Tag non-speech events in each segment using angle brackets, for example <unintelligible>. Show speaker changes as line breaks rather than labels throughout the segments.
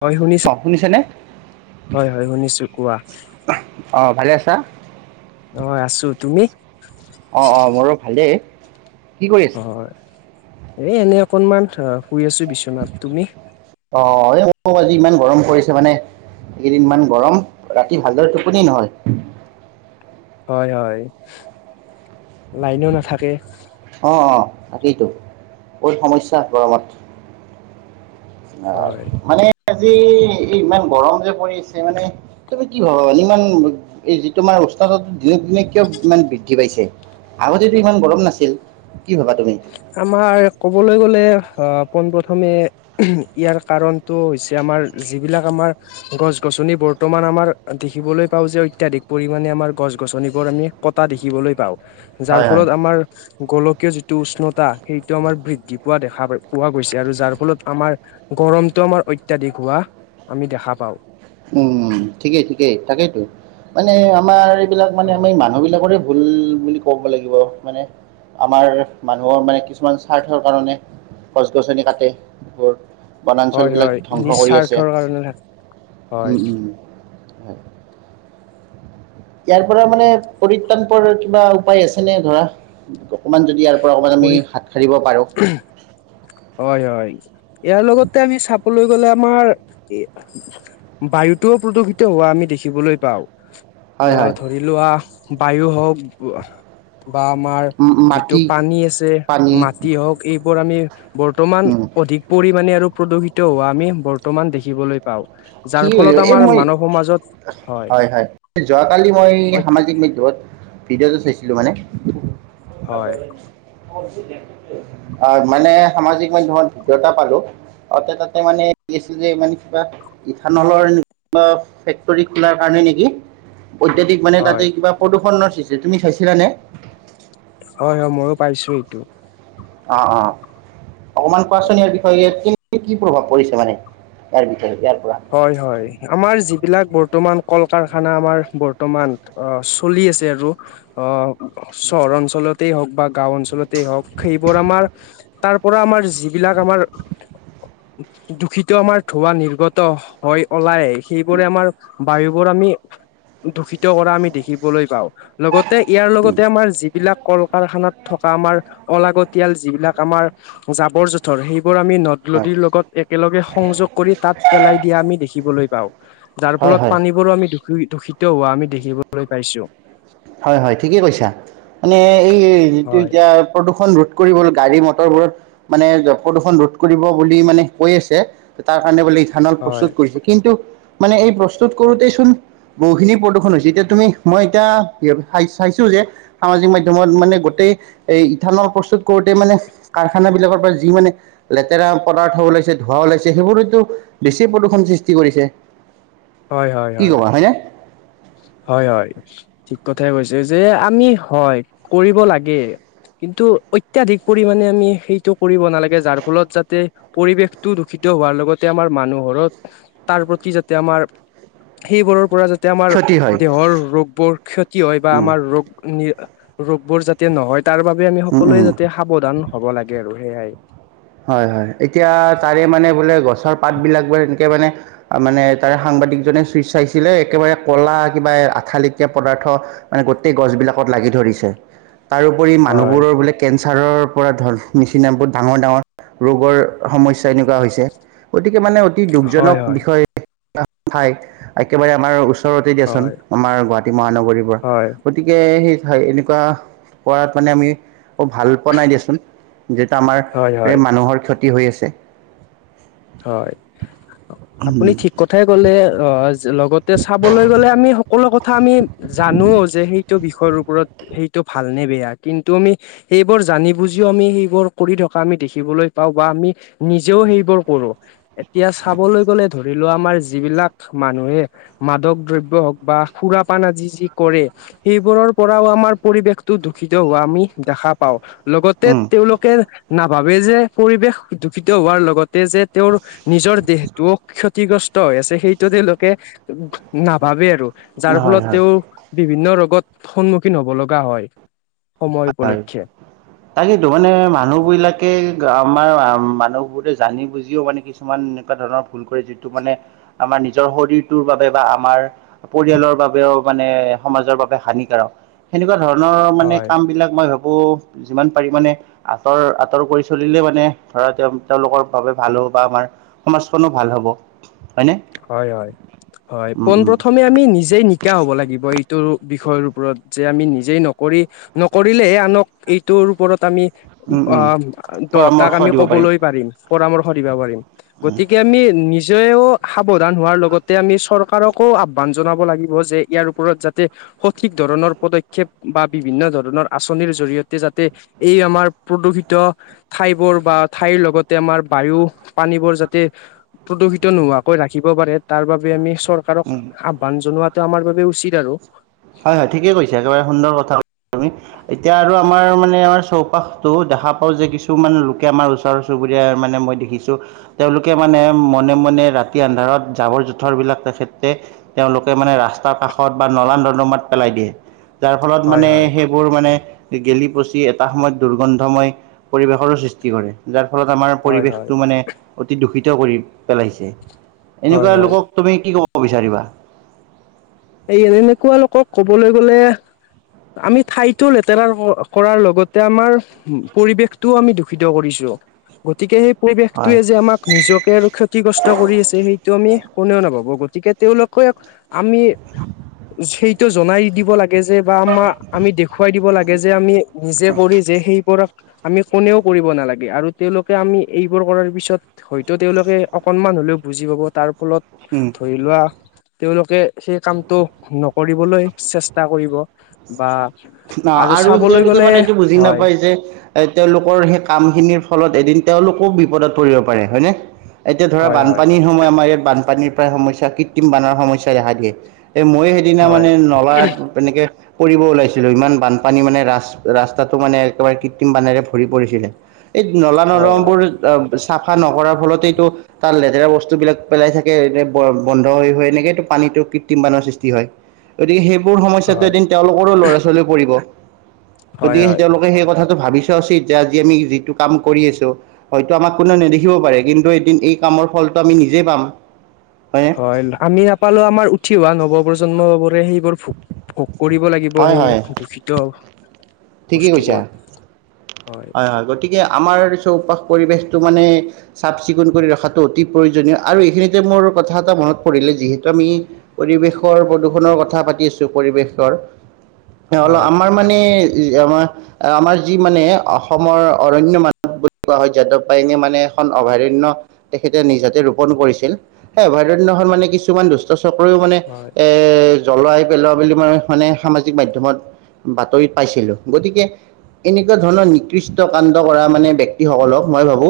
হয় শুনিছো
অ শুনিছেনে
হয়, হয় শুনিছো কোৱা।
অঁহ ভালে আছা।
হয় আছো তুমি।
অঁহ অঁহ মোৰো ভালেই কি কৰি, আছা
হয় এই এনে অকনমান শুই আছো বিছনাত তুমি।
অঁহ অঁহ এই কি কম আজি ইমান গৰম পৰিছে মানে, এইকেইদিন ইমান গৰম, ৰাতি ভালদৰে টোপনি নহয়।
হয়, হয় লাইনো নাথাকে।
অঁহ, অঁহ তাকেইতো, বহুত সমস্যা গৰমত। অহ
হয়
মানে আজি এই ইমান গৰম যে পৰিছে মানে। তুমি কি ভাবা মানে ইমান এই যিতো তোমাৰ উষ্ণতা দিনক দিনে কিয় ইমান বৃদ্ধি পাইছে? আগতেতো ইমান গৰম নাছিল কি ভাবা তুমি?
আমাৰ ক'বলৈ গ'লে অহ পোন প্ৰথমে, ইয়াৰ কাৰণটো হৈছে আমাৰ যিবিলাক আমাৰ, গছ গছনি বৰ্তমান আমাৰ দেখিবলৈ পাওঁ যে অত্যাধিক পৰিমাণে আমাৰ গছ গছনিবোৰ আমি, কটা দেখিবলৈ পাওঁ যাৰ
হয় হয়
ফলত আমাৰ গোলকীয়, যিটো উষ্ণতা সেইটো আমাৰ বৃদ্ধি পোৱা দেখা পোৱা গৈছে আৰু যাৰ ফলত আমাৰ, গৰমটো আমাৰ অত্যাধিক হোৱা আমি দেখা পাওঁ।
উম ঠিকেই ঠিকেই তাকেইতো মানে আমাৰ এইবিলাক মানে আমি
হয়
মানুহবিলাক, বিলাকৰে ভুল বুলি ক'ব লাগিব মানে আমাৰ মানুহৰ মানে কিছুমান স্বাৰ্থৰ কাৰণে গছ গছনি কাটে এইবোৰ, বনাঞ্চল
হয়
বিলাক
হয়
ধ্বংস কৰি আছে।
নিস্বাৰ্থৰ কাৰণে হয়।
উম উম হয় ইয়াৰ পৰা মানে পৰিত্ৰান পোৱাৰ কিবা উপায় আছে নে ধৰা অকমান যদি ইয়াৰ, পৰা অকণমান আমি
পৰি
হাত সাৰিব পাৰোঁ।
হয় হয় ইয়াৰ লগতে আমি চাবলৈ গ'লে আমাৰ ই, বায়ুতোও প্ৰদূষিত হোৱা আমি দেখিবলৈ পাওঁ
হয়
অহ
হয়
ধৰি লোৱা বায়ু হওঁক বা আমাৰ
উম,
যিটো
মাটি
পানী আছে
পানী
মাটি হওঁক এইবোৰ আমি বৰ্তমান
উম
অধিক পৰিমাণে আৰু প্ৰদূষিত হোৱা আমি বৰ্তমান দেখিবলৈ পাওঁ যাৰ
খিনি হৈ
ফলত
যাব এই
আমাৰ
মই
মানৱ সমাজত
হয় হয় যোৱাকালি মই
হয়
সামাজিক ইউটিউবত ভিডিঅ'টো চাইছিলো মানে
হয়
অহ মানে সামাজিক মাধ্যমত ভিডিঅ এটা দেখা পালোঁ অতে তাতে মানে কি আছিল যে মানে কিবা ইথান'লৰ ফেক্টৰী খোলাৰ কাৰণে নেকি অত্যাধিক মানে
হয়
তাতে কিবা প্ৰদূষণৰ সূষ্টি তুমি চাইছিলা নে
হয় হয় মইয়ো পাইছো এইটো।
অহ অহ অকমান কোৱাচোন ইয়াৰ বিষয়ে ইয়াত কি কি কি প্ৰভাৱ পৰিছে মানে ইয়াৰ ভিতৰত ইয়াৰ পৰা
হয় হয় আমাৰ যিবিলাক বৰ্তমান কল কাৰখানা আমাৰ বৰ্তমান অহ চলি আছে আৰু অহ চহৰ অঞ্চলতেই হওঁক বা গাঁও অঞ্চলতেই হওঁক সেইবোৰ আমাৰ তাৰ পৰা আমাৰ যিবিলাক আমাৰ দূষিত আমাৰ ধোঁৱা নিৰ্গত মুক্ত হৈ ওলাই সেইবোৰে আমাৰ বায়ু বোৰ আমি দূষিত কৰা আমি দেখিবলৈ পাওঁ লগতে ইয়াৰ লগতে আমাৰ যিবিলাক কল কাৰখানাত থকা আমাৰ অলাগতীয়াল যিবিলাক আমাৰ জাবৰ জো ধৰ সেইবোৰ আমি নদ
হয়
নদী লগত একেলগে সংযোগ কৰি তাত পেলাই দিয়া আমি দেখি দেখিবলৈ পাওঁ যাৰ
হয়
ফলত
হয়
পানীবোৰো আমি দূষি দূষিত হোৱা আমি দেখিবলৈ পাইছো
হয় হয় ঠিকেই কৈছা মানে এই যিটো
হয়
এতিয়া প্ৰদূষণ ৰোধ ৰোধ কৰিব গাড়ী মটৰ বোৰত মানে প্ৰদূষণ ৰোধ কৰিব বুলি মানে কৈ আছে তাৰ কাৰণে বোলে ইথানল
হয়
প্ৰস্তুত কৰিছে। কিন্তু মানে এই প্ৰস্তুত কৰোতেই চোন বহুখিনি প্ৰদূষন হৈছে এতিয়া তুমি মই এতিয়া। চাইছো যে সামাজিক মাধ্যয়মত মানে গোটেই এই ইথানৰ প্ৰস্তুত কৰোতে মানে। কাৰখানা বিলাকৰ পৰা যি মানে। লেতেৰা পদাৰ্থ ওলাইছে ধোঁৱ ওলাইছে সেইবোৰতো বেছি প্ৰদূষণ সৃষ্টি কৰিছে।
হয় হয়
কি
হয়।
ক'বা হয়নে
হয় হয় ঠিক কথাই কৈছে যে আমি হয় কৰিব লাগে। কিন্তু অত্যাধিক পৰিমাণে আমি সেইটো কৰিব নালাগে যাৰ ফলত যাতে। পৰিৱেশটো দূষিত হোৱাৰ লগতে আমাৰ মানুহৰত তাৰ প্ৰতি যাতে আমাৰ। সেইবোৰৰ পৰা যাতে আমাৰ
ক্ষতি হয়
দেহৰ ৰোগবোৰ ক্ষতি হয় বা
উম,
আমাৰ। ৰোগ ৰোগবোৰ যাতে নহয় তাৰ বাবে আমি
উম, উম।
সকলোৱে যাতে। সাৱধান হ'ব লাগে আৰু সেয়াই।
হয় হয় এতিয়া তাৰে মানে বোলে গছৰ পাত বিলাক বো এনেকে মানে। মানে তাৰে সাংবাদিকজনে চুই চাইছিলে একেবাৰে ক'লা কিবা আঠালেকীয়া পদাৰ্থ। মানে গোটেই গছ বিলাকত লাগি ধৰিছে। তাৰওপৰি
হয়
মানুহবোৰৰ বোলে কেঞ্চাৰৰ পৰা ধৰ নিচিনাবোৰ ডাঙৰ ডাঙৰ। ৰোগৰ সমস্যা এনেকুৱা হৈছে গতিকে মানে অতি
হয়
দুখজনক বিষয়। হয় একেবাৰে আমাৰ ওচৰ, ওচৰতে দিয়াচোন
হয় হয়
আমাৰ গুৱাহাটী মহানগৰীৰ পৰা
হয়
গতিকে সেই এনেকুৱা। কৰাত মানে আমি ভাল পোৱা নাই দিয়াচোন যিহেতু আমাৰ।
হয়
ৰে
হয়
মানুহৰ ক্ষতি হৈ আছে।
হয় আপুনি ঠিক কথাই কলে অ, লগতে চাবলৈ গ'লে আমি সকলো কথা আমি জানো যে, সেইটো বিষয়ৰ ওপৰত, সেই টো ভালনে, বেয়া, কিন্তু আমি সেইবোৰ জানি বুজিও আমি সেইবোৰ কৰি থকা আমি দেখিবলৈ পাওঁ, বা আমি নিজেও সেইবোৰ পৰো, এতিয়া চাবলৈ গ'লে ধৰি লোৱা, আমাৰ যিবিলাক মানুহে মাদক দ্ৰব্য হওঁক বা সুৰাপান আজি যি কৰে। সেইবোৰৰ পৰাও আমাৰ পৰিৱেশটো দূষিত হোৱা আমি দেখা পাওঁ, লগতে
উম
তেওঁলোকে নাভাবে যে, পৰিৱেশ দূষিত হোৱাৰ লগত তে যে তেওঁৰ নিজৰ দেহটোও ক্ষতিগ্ৰচ। ত হৈ আছে, সেইটো তেওঁলোকে নাভাবে আৰু, যাৰ
হয়
ফলত
হয়
তেওঁ বিভিন্ন ৰোগত সন্মুখীন হ'ব লগা হয়। সময় উপলক্ষে
<unintelligible> তাকেইটো মানে মানুহবিলাকে আমাৰ মানুহবোৰে জানি বুজিও মানে কি কিছুমান এনেকুৱা ধৰণৰ ভুল কৰে, যিটো মানে আমাৰ নিজৰ শৰীৰটোৰ বাবে বা আমাৰ। পৰিয়ালৰ বাবেও মানে সমাজৰ বাবে হানিকাৰক, সেনেকুৱা ধৰণৰ মানে।
হয়
বিলাক মই ভাবোঁ, যিমান পাৰি মানে। আঁতৰ, আঁতৰ কৰি চলিলে মানে, ধৰা তেওঁ তেওঁলোকৰ বাবে ভাল হ'ব বা আমাৰ। সমাজখনো ভাল হ'ব। হয়নে?
হয়, হয়, হয়,
উম
পোন
উম
প্ৰথমে আমি নিজে নি শিক্ষা হ'ব লাগিব এইটো বিষয়ৰ ওপৰত, যে আমি নিজেই নকৰি। নকৰিলে আনক এইটোৰ ওপৰত আমি।
উম উম
অ' দহটাক
পৰামৰ্শ
আমি
দিব
কবলৈ পাৰিম, পৰামৰ্শ দিবা পাৰিম। গতিকে আমি নিজেও সাৱধান হোৱাৰ লগতে, আমি চৰ কাৰকো আহ্বান জনাব লাগিব যে, ইয়াৰ ওপৰত যাতে। সঠিক ধৰণৰ পদক্ষেপ, বা বিভিন্ন ধৰণৰ আঁচনিৰ জৰিয়তে যাতে। এই আমাৰ প্ৰদূষিত। ঠাইবোৰ বা ঠাইৰ লগতে আমাৰ বায়ু পানীবোৰ যাতে, প্ৰদূষিত নোহোৱা। কৈ ৰাখিব পাৰে, তাৰ বাবে আমি
উম
চৰকাৰক আহ্বান জনোৱাটো আমাৰ বাবে উচিত আৰু।
হয়, হয়, ঠিকে কৈছা, একেবাৰে সুন্দৰ কথা তুমি। এতিয়া আৰু আমাৰ মানে আমাৰ চৌপাশতো, দেখা পাওঁ যে, কিছুমান লোকে আমাৰ ওচ ওচৰ চুবুৰীয়া মানে মই দেখিছোঁ। তেওঁলোকে মানে, মনে, মনে ৰাতি আন্ধাৰত জাবৰ- জোথৰ বিলাক তেখেতে তেওঁলোকে মানে ৰাস্তাৰ কাষত বা নলা নৰ্দমাত পেলাই দিয়ে। যাৰ ফলত
হয়
মানে
হয়
সেই বোৰ মানে গেলি পচি এটা সময়ত দুৰ্গন্ধময় পৰিৱেশৰো সৃষ্টি কৰে। যাৰ ফলত আমাৰ
হয় হয়
পৰিৱেশটো মানে, অতি দূষিত কৰি পেলাইছে।
হয়
এনেকুৱা
হয়
লোকক তুমি কি ক'ব বিচাৰিবা?
এই এনেকুৱা লোকক কবলৈ গ'লে। আমি ঠাইতো লেতেৰা কৰাৰ লগতে আমাৰ। পৰিৱেশটো আমি দূষিত কৰিছো। গতিকে সেই
হয়
পৰিৱেশটোৱে যে আমাক। নিজকে আৰু ক্ষতিগ্ৰস্ত কৰি আছে, সেইটো আমি কোনেও নাভাবো। গতিকে তেওঁলোকে আমি।
<unintelligible>
সেইটো জনাই দিব লাগ কে যে বা আমা, আমি দেখুৱাই দিব লাগে যে, আমি নিজে কৰি যে সেইপৰা আমি কোনেও কৰিব নালাগে। আৰু তেওঁলোকে আমি এইবোৰ কৰাৰ পিছত। হয়তো তেওঁলোকে অকনমান হ'লেও বুজি পাব, তাৰ ফলত
উম।
ধৰি লোৱা তেওঁলোকে সেই কামটো নকৰিবলৈ চেষ্টা কৰিব বা
অ'
আৰু চাবলৈ
তেওঁলোকে
গলে
মানে এইটো বুজি
হয়
নাপায় যে তেওঁলোকৰ সেই কাম খিনিৰ ফলত এদিন তেওঁলোকো বিপদত পৰিব পাৰে হয়নে এতিয়া ধৰা
হয় হয়
বানপানী সময় আমাৰ ইয়াত বানপানীৰ পৰা সমস্যা কৃত্ৰিম বানৰ সমস্যা দেখা দিয়ে এই মই সেইদিনা
হয়
মানে নলাত এনেকে পৰিব ওলাইছি লো, ইমান বানপানী মানে ৰা ৰাস্তাটো মানে একেবাৰে কৃত্ৰিম বানেৰে ভৰি পৰিছিলে এই নলা
হয় হয়
নৰমবোৰ চাফা নকৰাৰ ফলতেইটো তাত লেতেৰা বস্তুবিলাক পেলাই থাকে এনে বন্ধ হৈ হৈ এনেকেইটো পানীটো কৃত্ৰিম পানৰ সৃষ্টি হয় গতিকে সেইবোৰ সমস্যাটো
হয়
এদিন তেওঁলোকৰো ল'ৰা ছোৱালী পৰিব
হয়
গতিকে
হয়
তেওঁলোক সেই কথাটো ভাবিচোৱা উচিত, যে আজি আমি যিটো কাম কৰি আছো হয়তো আমাক কোনেও নেদেখিব পাৰে কিন্তু এদিন এই কামৰ ফলটো আমি নিজে পাম হয়নে?
হয় আমি নাপালো আমাৰ উঠি অহা নৱপ্ৰজন্মাবোৰে সেইবোৰ ভো ভোগ কৰিব লাগিব
হয় হয়
সেই দূষিত
ঠিকেই কৈছা।
বস্তুবোৰ হয়
গতিকে আমাৰ চৌপাশ পৰিৱেশটো মানে চাফ চিকুণ কৰি ৰখাটো অতি প্ৰয়োজনীয় আৰু এইখিনিতে মোৰ কথা এটা মনত পৰিলে যিহেতু আমি পৰিৱেশৰ প্ৰদূষণৰ কথা পাতি আছো পৰিৱেশৰ অল
হয়
আমাৰ মানে আমাৰ আমাৰ যি মানে অসমৰ অৰণ্য মানু বুলি কোৱা হয়, যাদৱ পায়েঙে মানে এখন অভয়াৰণ্য তেখেতে নিজাতে ৰোপন কৰিছিল সেই অভয়াৰণ্যখন মানে কিছুমান দুষ্ট চক্ৰইও মানে
হয়
এ এ জ্বলোৱাই পেলোৱা বুলি মই মানে সামাজিক মাধ্যমত বাতৰিত পাইছিলো গতিকে এনেকুৱা ধৰণৰ নিকৃষ্ট কাণ্ড কৰা মানে ব্যক্তি সকলক মই ভাবো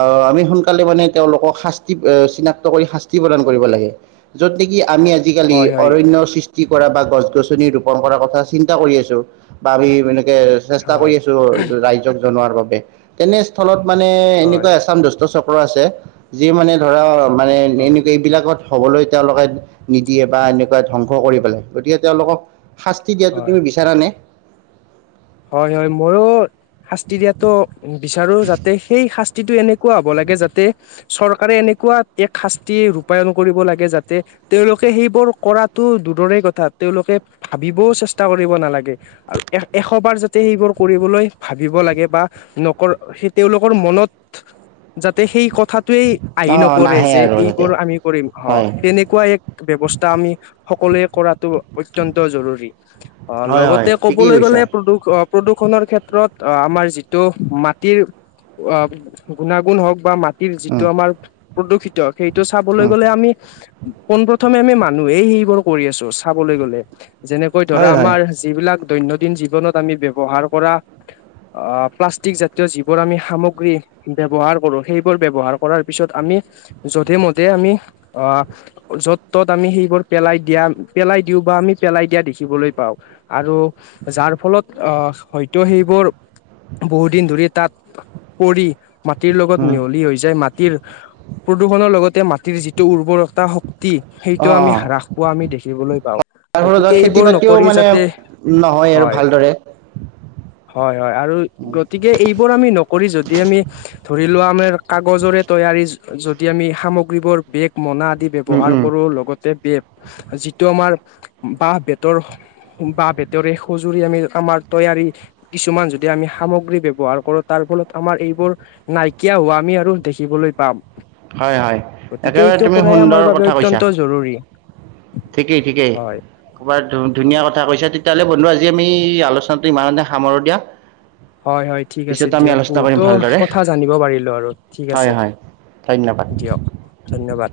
আহ আমি সোনকালে মানে তেওঁলোকক শাস্তি চিনাক্ত কৰি শাস্তি প্ৰদান কৰিব লাগে য'ত নেকি আমি আজিকালি
হয় হয়
অৰণ্য সৃ ষ্টি কৰা বা গছ গছনি ৰুপন কৰা কথা চিন্তা কৰি আছো বা আমি এনেকে চেষ্টা কৰি
হয়
আছো ৰাইজক জনোৱাৰ বাবে তেনেস্থলত মানে
হয়
এনেকুৱা এছাম দ স্ট চক্ৰ আছে, যিয়ে মানে ধৰা মানে
হয়
এনেকুৱা এইবিলাকত হ'বলৈ তেওঁলোকে নিদিয়ে বা এনেকুৱা ধ্বংস কৰি পেলাই গতিকে তেওঁলোকক শাস্তি দিয়াটো
হয়
তুমি বিচাৰানে
হয় হয়, মইয়ো শাস্তি দিয়াতো বিচাৰো যাতে সেই শাস্তিটো এনে কুৱা হ'ব লাগে যাতে চৰকাৰে এনেকুৱা এক শাস্তি ৰূপায়ন কৰিব লাগে যাতে তেওঁলোকে সেইবোৰ কৰাটো দূৰৰে কথা তেওঁলোকে ভাবিবও চেষ্টা কৰিব নালাগে আৰু এ এশ শ বাৰ যাতে সেইবোৰ কৰিবলৈ ভাবিব লাগে বা নকৰ সেই তেওঁলোকৰ মনত যাতে সেই কথাত টোৱেই আহি
অ অ
নপৰে
নাহে
যে
আৰু যাতে
এইবোৰ আমি কৰিম
হয়
তেনেকুৱা এক ব্যৱস্থা আমি সকলোৱে কৰাটো অত্যন্ত জৰুৰী আ
হয় হয়
লগতে
ঠিকেই
কবলৈ
কৈছা
গলে প্ৰদূষ অ প্ৰদূষণৰ ক্ষেত্ৰত অ আমাৰ যিটো মাটিৰ অ গুণাগুণ হওক বা মাটিৰ
উম
যিটো আমাৰ প্ৰদূষিত সেইটো চাবলৈ
উম
গ'লে আমি পোন প্ৰথমে আমি মানুহেই সেইবোৰ কৰি আছো চাবলৈ গলে যেনেকৈ
হয়
ধৰা
হয়
আমাৰ যিবিলাক দৈনন্দিন জীৱনত আমি ব্যৱহাৰ কৰা প্লাষ্টিক জাতীয় যিবোৰ আমি সামগ্ৰী ব্যৱহাৰ কৰোঁ। সেইবোৰ ব্যৱহাৰ কৰাৰ পিছত আমি যধে-মধে আমি আ য'ত-ত'ত আমি সেইবোৰ পেলাই দিয়া, পেলাই দিওঁ বা আমি পেলাই দিয়া দেখিবলৈ পাওঁ। আৰু যাৰ ফলত আ হয়তো সেইবোৰ বহুতদিন ধৰি তাত পৰি মাটিৰ লগত
উম
মিহলি হৈ যায় মাটিৰ প্ৰদূষণৰ লগতে মাটিৰ যিটো উৰ্বৰতা শক্তি
অ
সেইটো
অ
আমি হ্ৰাস পোৱা আমি দেখিবলৈ পাওঁ।
তাৰ ফলত ধৰা
গতিকে এইবোৰ
খেতি-বাতিও
নকৰি
মানে
যাতে
নহয় আৰু
হয়
ভালদৰে
হয় হয় আৰু গতিকে এইবোৰ আমি নকৰি যদি আমি ধৰি লোৱা আমাৰ কাগজৰে তৈয়াৰী যদি আমি সামগ্ৰীবোৰ বেগ, মনা আদি
উম
ব্যৱহাৰ
উম
কৰোঁ লগতে বেগ যিটো আমাৰ বাঁহ-বেতৰ, বাঁহ-বেতৰে সজুৰি আমি আমাৰ তৈয়াৰী কিছুমান যদি আমি সামগ্ৰী ব্যৱহাৰ কৰো তাৰ ফলত আমাৰ এইবোৰ নাইকিয়া হোৱা আমি আৰু দেখিবলৈ পাম।
হয় হয়
গতিকে
একেবাৰে
এইটো
তুমি
কৰাই
সুন্দৰ
আমাৰ বাবে
কথা কৈছা
অত্যন্ত জৰুৰী।
ঠিকেই ঠিকেই
হয়
কবাত ধুনীয়া
হয়
কথা কৈছে তেতিয়াহ'লে বন্ধু আজি আমি আলোচনাটো ইমানতে সামৰো দিয়া
হয় হয় ঠিক আছে
পিছত আমি
দিয়ক।
আলোচনা কৰিম
বহুতো
ভালদৰে
কথা জানিব পাৰিলো আৰু ঠিক
হয়
আছে
হয় ধন্যবাদ।
দিয়ক ধন্যবাদ।